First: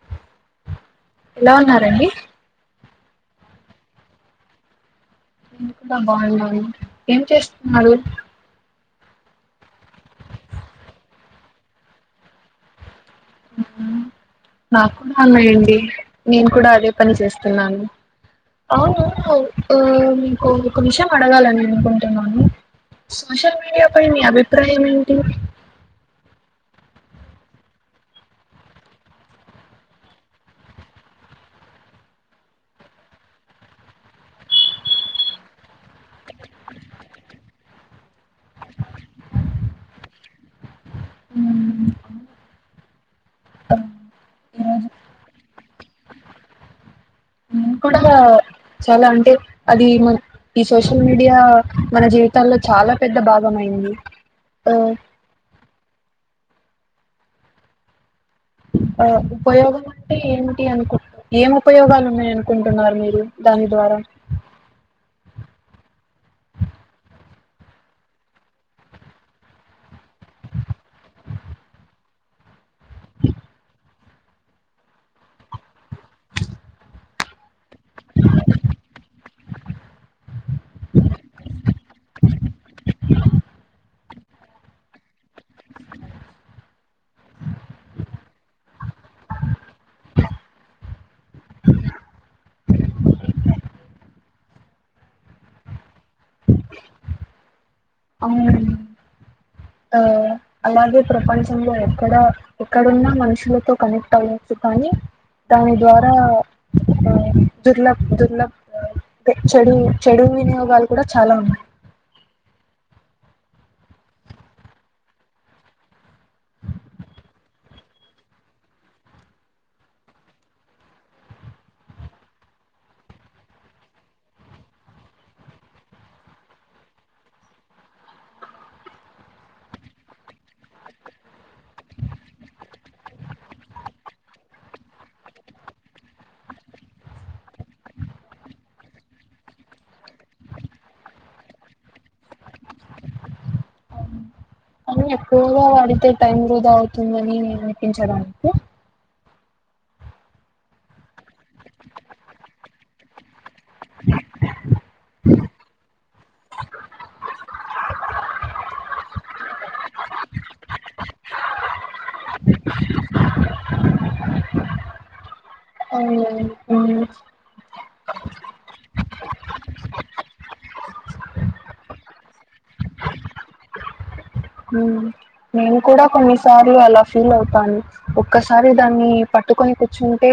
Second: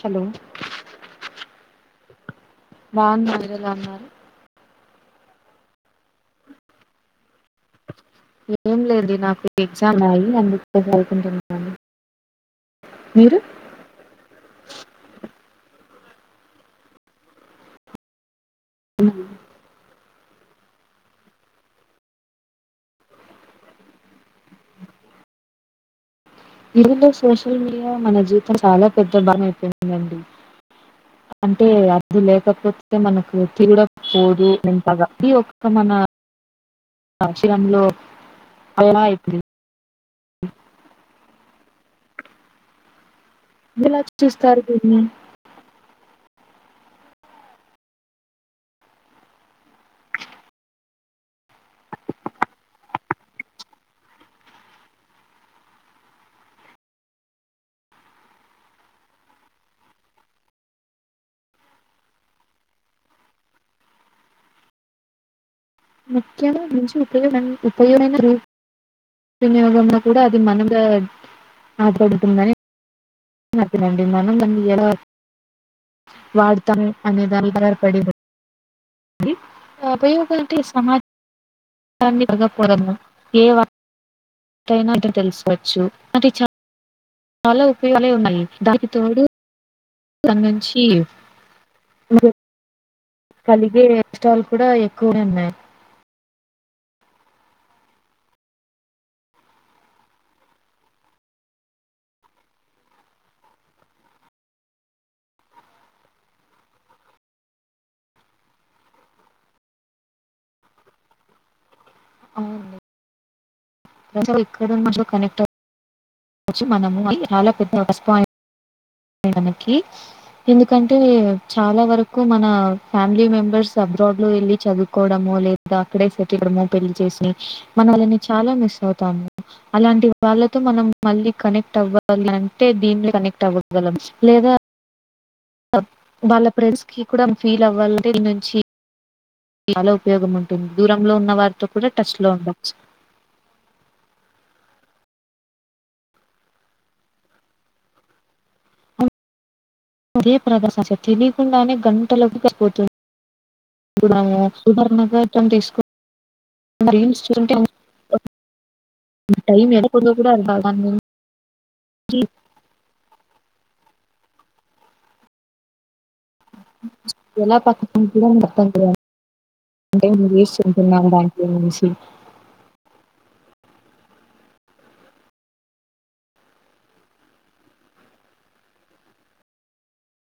Hello ఎలా ఉన్నారండి బాగున్నాను మీరు ఎలా ఉన్నారు నేను కూడా బాగున్నా అండి ఏం చేస్తున్నారు ఏం లేదు నాకు ఎగ్జామ్ ఉంది అందుకే చదువుకుంటున్నాను మీరు ఉ నాకు కూడా ఉన్నాయండీ నేను కూడా అదే పని చేస్తున్నాను అవును ఉ కు ఒక విషయం అడగాలని అనుకుంటున్నాను సోషల్ మీడియా పై మీ అభిప్రాయం ఏంటి? ఇల్లో సోషల్ మీడియా మన జీవితం చాలా పెద్ద భాగం అయిపోయిందండి. అంటే అది లేకపోతే మనకు [unintelligible] పోదు ఎంతగా ఈ ఒక్క మన ఆచిరంలో అయిన అయిపోయేది మ్మ్, ఆ, మీర్ ఏలా చూస్తారు ఈరోజు దీన్ని హ్మ్ కూడా చాలా అంటే అది మన ఈ సోషల్ మీడియా మన జీవితాల్లో చ్ ఆల్లా పెద్ద భాగం అయింది ఆ [inaudible] ఆ ఉపయోగం అంటే ఏమిటి అనుకున్. ఏం ఉపయోగాలు ఉన్నాయి అనుకుంటున్నారు మీరు దాని ద్వారా. [unintelligible] ముఖ్యమ మంచి ఉపయోగం. ఉపయోగమైన రూప్ వినియోగంలో కూడా అది మనంగా ఆధాపడుతుందని. హ్యాపీనండి మనం దాన్ని ఎలా వాడతాం అనే దాని [unintelligible] పడి బా అది ఆ ఉపయోగ అంటే సమాజ్ జాన్ని పగపోరముగా ఏవా కైన ఇతడు తెలుసుకొవచ్చు అది చా చాలా ఉపయోగాలే ఉన్నాయి దానికి తోడు సంఘంచి [unintelligible] కలిగే ఎక్స్ట్రాలు కూడా ఎక్కువనే ఉన్నాయి అవును ఆ అలాగే ప్రపంచంలో ఎక్కడ ఎక్కడున్నా మనుషులతో కనెక్ట్ అవ్వచ్చు కానీ దాని ద్వారా ఆ దుర్లబ్ దుర్లబ్ అ టె చెడు చెడు వినియోగాలు కూడా చాలా ఉన్నాయి అవును ప్రజలు ఎక్కడ ఉన్నా చో కనెక్ట్ అవ్ చ్చు మనము అది చాలా పెద్ద ప్లస్ పాయింట్ మనకి ఎందుకంటే చాలా వరకు మన ఫ్యామిలీ మెంబర్స్ అబ్రాడ్ లో వెళ్ళి చదువుకోవడము ము లేదా అక్కడే సెటిల్ అవ్వడము పెళ్లి చేసి మన వాళ్ళని చాలా మిస్ అవుతాము అలాంటి వ వాళ్ళతో మనం మళ్ళీ కనెక్ట్ అవ్వాలంటే దీన్లి కనెక్ట్ అవ్వగలం లేదా అబ్ వాళ్ళ ప్రెండ్స్ కి కూడా ఫీల్ అవ్వాలి దీని నుంచి చాలా ఉపయోగం ఉంటుంది దూరంలో ఉన్నవారితో కూడా టచ్ లో ఉండచ్చు అ [unintelligible] కానీ ఎక్కువగా వాడితే టైం వృధా అవుతుందని అనిపించద నీకు? అదే ప్రగాశశ తెలియకుండానే గంటలకుపోతుంది [unintelligible] సుధర్నగటం తీసుకో కుండా రీల్స్ చూసుంటే అవును ఆ టైం ఎనకుందొ కూడా దా దాన్ని చీవ్ అవునవును ఎలా పక్కకుంటడో అర్థం తెలియ అంటే నువ్వు [unintelligible] వానికి ఏమైనా సా మ్మ్ నేను కూడా కొన్నిసార్లు అలా ఫీల్ అవుతాను. ఒక్కసారి దాన్ని పట్టుకొని కూర్చుంటె టే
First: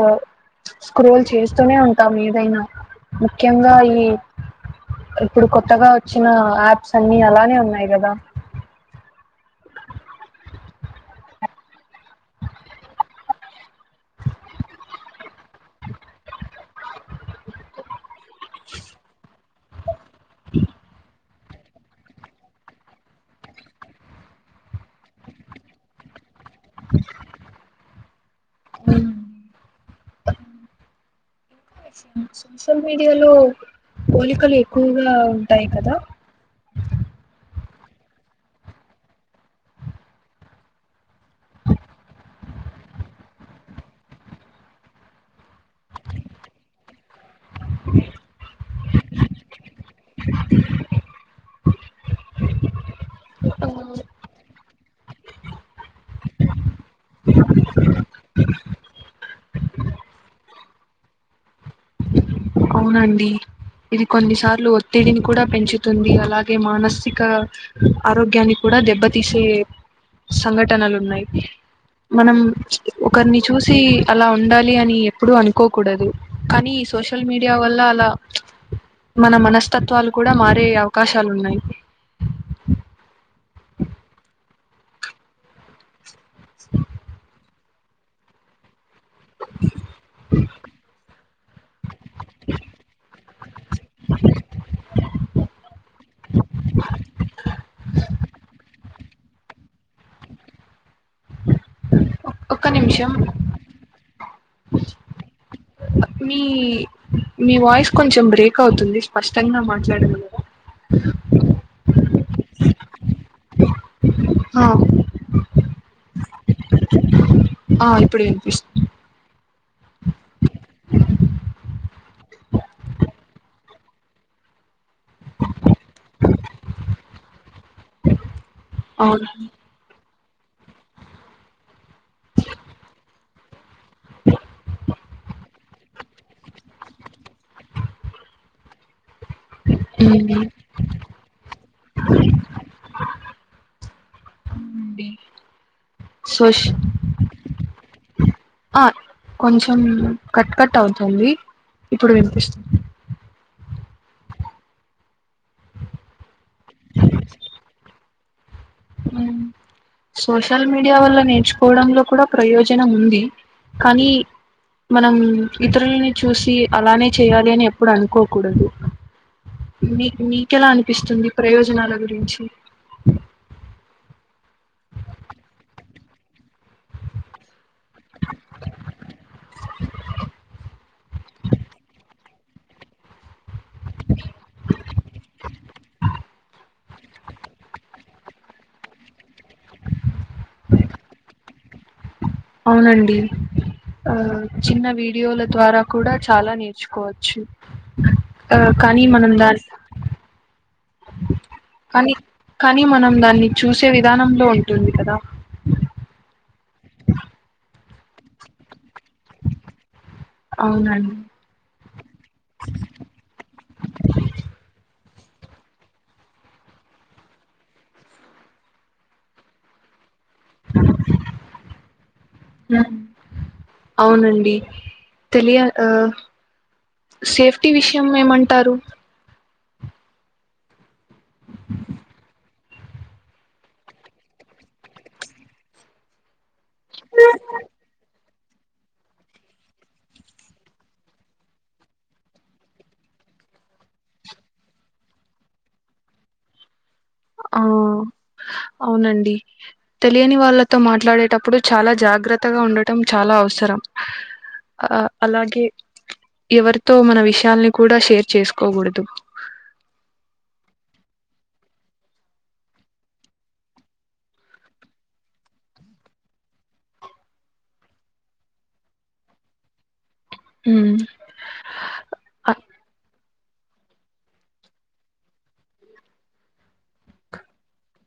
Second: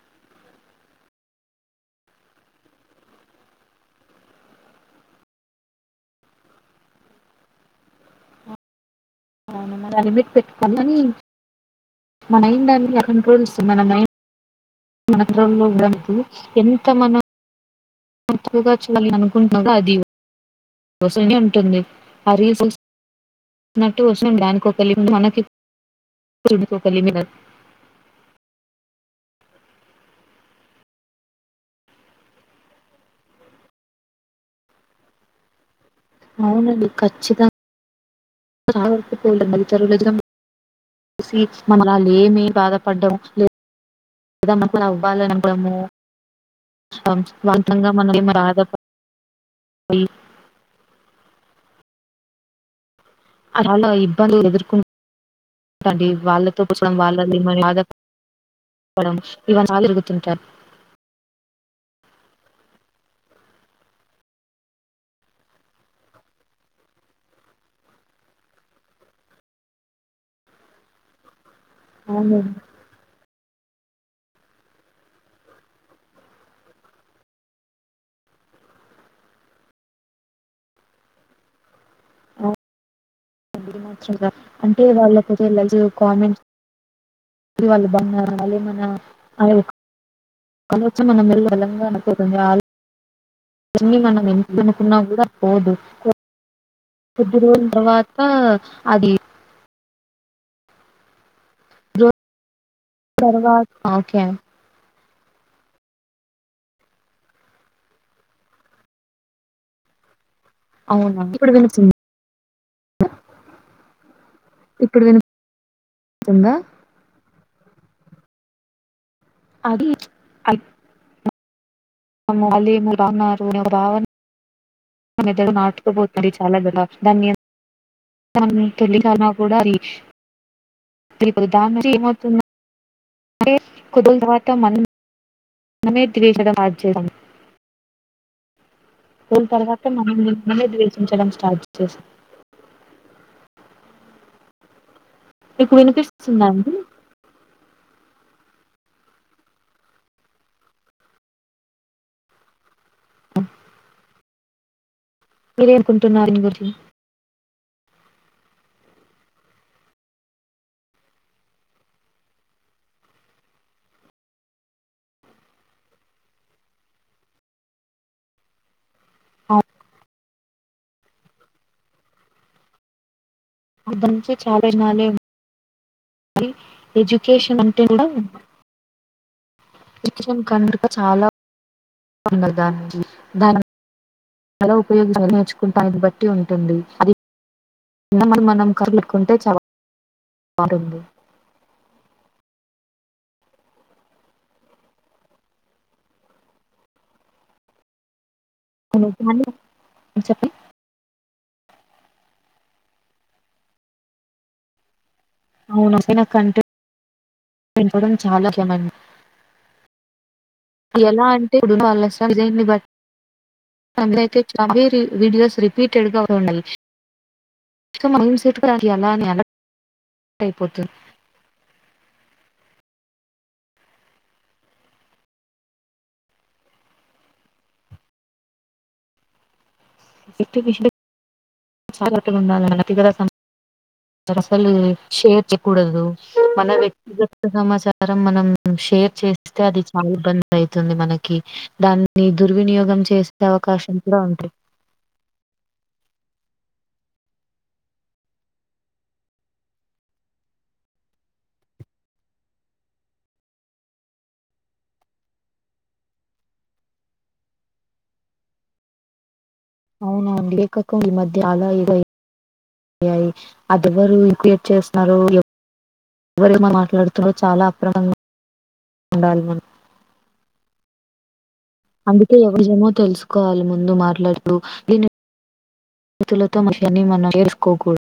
ఆ స్క్రోల్ చేస్తూనే ఉంటాం ఏదైనా ముఖ్యంగా ఈ ఇప్పుడు కొత్తగా వచ్చిన యాప్స్ అన్ని అలానే ఉన్నాయి కదా! అవును మరీ ఆ లిమిట్ పెట్ [unintelligible] మా మైండ్ [unintelligible] కంట్రోల్స్ మన మైండ్ మంత్రంలో బ్రాంతు ఎంత మనం మతుగా చూలి అనుకుంటుగా అది వాస్తునేయ్ వుంటుంధి ఆ రీల్స్ ఉయు సుసి నటు వచ్చి డ్యాన్ కోకలి మనకి కుడుకు కలి మిన [unintelligible] సోషల్ మీడియాలో పోలికలు ఎక్కువగా ఉంటాయి కదా అవునండి ఖచ్చితం గాసావ పోల్ మది తరులద [unintelligible] స్వీట్స్ మనవాలేమి బాధపడ్డం లే దా మనం మన వాళ్లననుకోవడము ఆమ్ వాల్తంగా మన ఏ బాధ అలా ఇబ్బంది ఎదుర్క డి వాళ్ళతో కూసం వాళ్ళది మ బాధ ఇవ్వడం ఇవని సర్లు తిరుగుతుంటారు అవునండి ఇది కొన్నిసార్లు ఒత్తిడిని కూడా పెంచుతుంది అలాగే మానసిక ఆరోగ్యాన్ని కూడా దెబ్బతీసే సంఘటనలు ఉన్నాయి మనం అవునండి ఒకరిని చూసి సి అలా ఉండాలి అని ఎప్పుడు అనుకోకూడదు కానీ ఈ సోషల్ మీడియా యా వల్ల అలా మన మనస్తత్వాలు కూడా మారే అవకాశాలు ఉన్నాయి అవు మాత్ర అంటే వాళ్ళకు వెళ్ళదు కామెంట్స్ వాళ్ళు బాగున్నారు వాళ మన ఆ అచ్చం [unintelligible] కూడా పోదు కొద్ది రోజుల తర్వాత అది ఒక్క నిమిషం తర్వాత ఒకే మీ వాయిస్ కొంచెం బ్రేక్ అవుతుంది స్పష్టంగా మట్లడగలర అవునా ఇప్పుడు వి ఆ ఇప్పుడు విని పిస్తుందా ఆ ఇప్పుడ వినిపిస్తు అది ఆ ఆ భావన్ నాటుుకుపోతుంది చాలా దుర దాన్ని తెలి అవును కూడా దాని ను ఏమవుతుంది అ కుద తర్వాత మ మమే [unintelligible] జూన్ తర్వాత మనం అవునండి ద్వేషించడం స్టార్ట్ చేసాం ఉమ్ మీకు వినుపిస్తుందా అండి ఆ కొంచెం కట్ కట్ అవుతుంది ఇప్పుడు వినిపిస్తుంది మీరే అనుకుంటున్నారు దీని గురించి ఉమ్ సోషల్ మీడియా వల్ల నేర్చుకోవడంలో కూడా ప్రయోజనం ఉంది కానీ మనం ఇతరులని చూసి అలానే చేయాలి అని ఎప్పుడు అనుకోకూడదు మీ మీకెలా అనిపిస్తుంది ప్రయోజనాల గురించి అర్థంచే చాలానాలే ఎడ్యుకేషన్ అంటే కూడ కనుక చాలా ఉండ దా దాని తర ఉపయోగ నేర్చుకుంటా బట్ టి ఉంటుంది అది మనం [unintelligible] మారింధి అవునండి ఆ చిన్న వీడియోల ద్వారా కూడా చాలా నేర్చుకోవచ్చు ఆ కనీ మనం దా చెప్పండి కానీ కానీ మనం దాన్ని చూసే విధానంలో ఉంటుంది కదా అవును అసలైన కంటెంట్ [unintelligible] చాలా ముఖ్యమండీ అవునండి ఎలా అంటే అది వాళజైన్ని బట్టి అందరు చబీరి వీడియోస్ రిపీటెడ్ గా ఉన్నాయి కానీ ఎమ్ సెట్ [unintelligible] ఎలా టెన్త్ అయిపోతే ఉమ్. అవునండి తెలియ ఆ సేఫ్టీ విషయం ఏమంటారు [unintelligible] జాగ్రత్తగా ఉండాలి అసలు షేర్ వేయకూడదు మన వ్యక్తిగత సమాచారం మన షేర్ చేస్తే అది చాలా ఇబ్బంది అవుతుంది మనకి దాన్ని దుర్వినియోగం చే చేసే అవకాశం కూడా ఉండ్రి ఆ అవునండి తెలియని వాళ్ళతో మాట్లాడేటప్పుడు చాలా జా జాగ్రత్తగా ఉండటం చాలా అవసరం ఆ అలాగే ఎవరితో మన విషయాలని కూడా షేర్ చేసుకోకూడదు అవును అవను లే కాకపోతే ఈ మధ్య చాలా [unintelligible] అయ్యాయి అది ఎవరు క్రియేట్ చేస్తున్నారో ఎవరి మా మాట్లాడుతుందో చాలా అప్రమంగా ఉండాలి మనం హ అందుకే ఎవరేమో తెలుసుకోవాల ముందు మాట్లాడుూ దీని మతులతో మహిని మన వేసుకోకూడదు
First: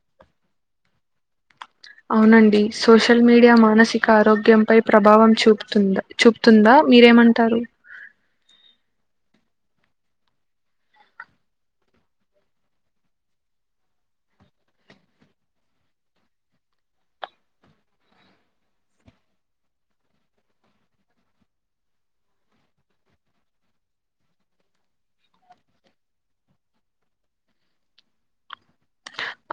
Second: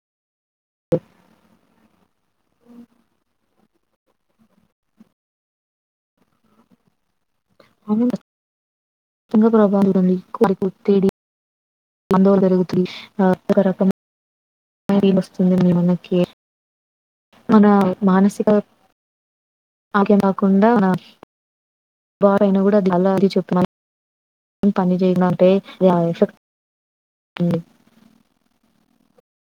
అవునండి సోషల్ మీడియా మానస్ మానసిక ఆరోగ్యం పై ప్రభావం చూపుతుందా చూపుతుందా మీరేమంట అవును కచ్చితంగా ప్రభావం చూపుతుంది పందో అదో రకం వస్తుంది మిమనకి మన మానసిక ఆగ కాకుండా బాగా అన్య కూడా అలాగే చెప్పన్నాను ఎం పని చేయనుంటే ఎఫట్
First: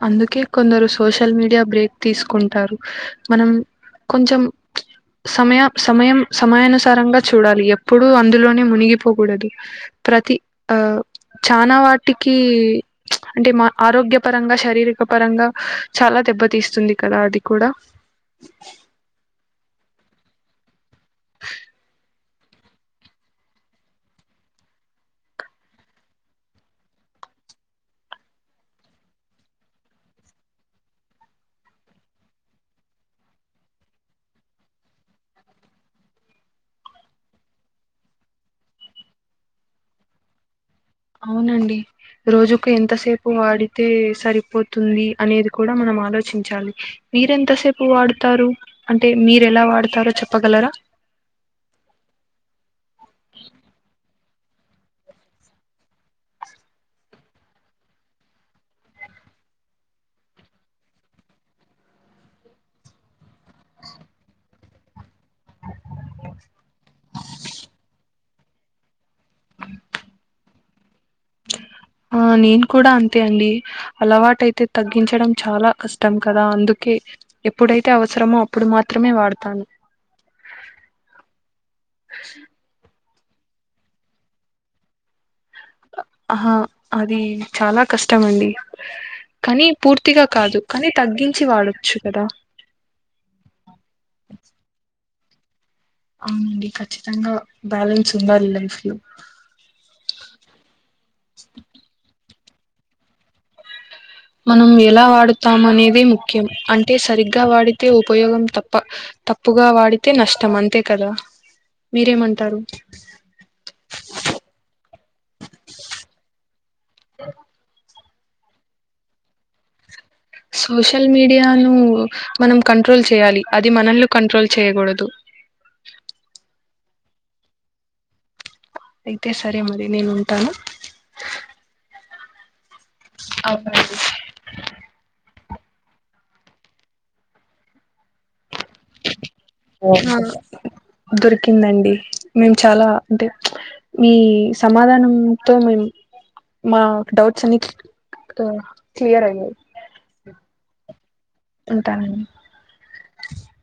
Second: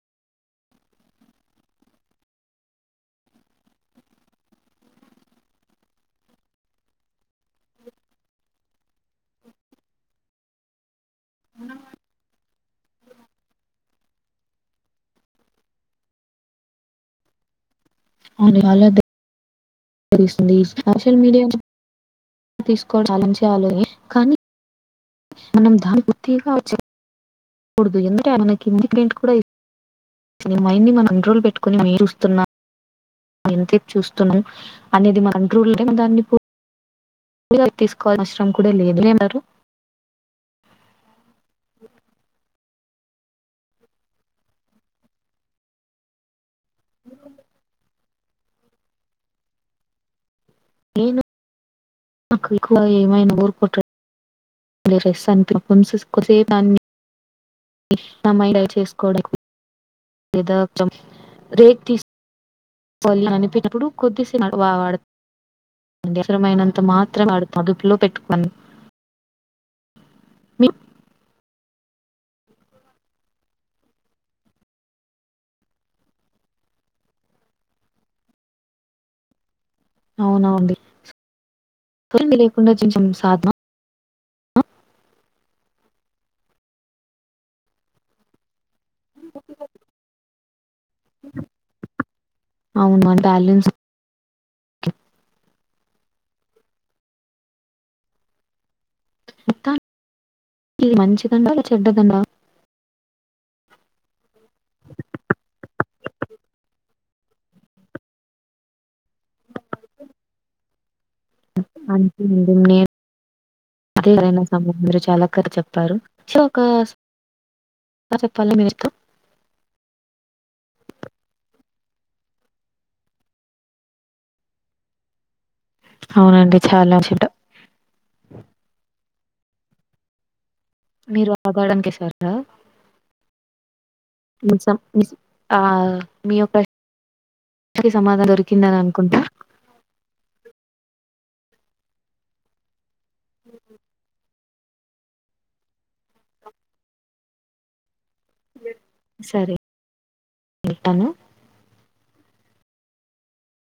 అందుకే కొందరు సోషల్ మీడియా బ్రేక్ తీసుకుంటారు మనం కొంచం సమయం సమయం సమయానుసారంగా చూడాలి ఎప్పుడూ అందులోనే మునిగిపోకూడదు ప్రతి ఆ చానా వాటికి అంటే మా ఆరోగ్య పరంగా శారీరక పరంగా చాలా దెబ్బతీస్తుంది కదా అది కూడా తెస్తుంది సోషల్ మీడియా తీసుకోవ అలం చేయాలని కానీ మనం దాని పూర్తిగా చ్చకూడదు ఎందుంటే మన కింది ఇండిపెంట్ కూడా ఇ నీ మైండ్ ని మన కంట్రోలు పెట్టుకొని మీ చూస్తున్నా ఎంతే చూస్తును అనేది మన కంట్రోల్ దాన్ని తీసుకోవాల్సిన అవసరం కూడా లేదు అవునండి రోజు ఎంతసేపు వాడితే సరిపోతుంది అనేది కూడా మనం ఆలోచించాలి మీరెంత సేపు వాడుతారు అంటే మీరు ఎలా వాడతారో చెప్పగలరా నాకుకు ఎక్కువ ఎం ఐనా బోర్ కొట్టడం [unintelligible] ఇస్తా మైండ్ డైవర్ట్ చేసుకోవడం లేదా కొంచం బ్రేక్ తీసు ఫల్ల అనిపినప్పుడు కొద్దిసె వ వాడత అంటే అవసరమైనంత మాత్రం వాడుత ఆదుపులో పెట్టుకును. మి అ ఆ నేను కూడా అంతే అండి అలవాటయితే తగ్గించడం చాలా కష్టం కదా అందుకే ఎప్పుడైతే అవసరమో అప్పుడు మాత్రమే వాడతాను. అవునవండి [inaudible] సాధమ అ ఆహా అది చాలా కష్టమండి. కానీ పూర్తిగా కాదు. కానీ తగ్గించి వాడొచ్చు కదా. అవును మన బ్యాలెన్స్ అవునండి ఖచ్చితంగా బ్యాలెన్స్ ఉండాలి లైఫ్ లో. మొత్తానికి ఇది మంచిదండా లేదా చెడ్డదండా మనం ఎలా వాడుతాం అనే ది ముఖ్యం అంటే సరిగ్గా వాడితే ఉపయోగం తప్ప, తప్పుగా వాడితే నష్టం అంతే కదా. ఆంటీ మీరేమంటారు నేన్ [inaudible] అ చెప్పాలా మేమెప్పుడూ సోషల్ మీడియాను మనం కంట్రోల్ చేయాలి. మనల్ని కంట్రోల్ చేయకూడదు. చాలాచ్చట అయితే సరే మరి నేనుంటాను. మీరు ఆగాడానికెసారా ఆ మునషం మిస్ ఆ మీ యొక్క సమాధా దొరికి తిన్నాను అనుకుంటా దొరికిందండి మేము చాలా అంటే మీ సమాధానంతో మేము మా డౌట్స్ అన్ని తో క్లియర్ అయ్యాయి సరే ఉంటాను ఉ టాన్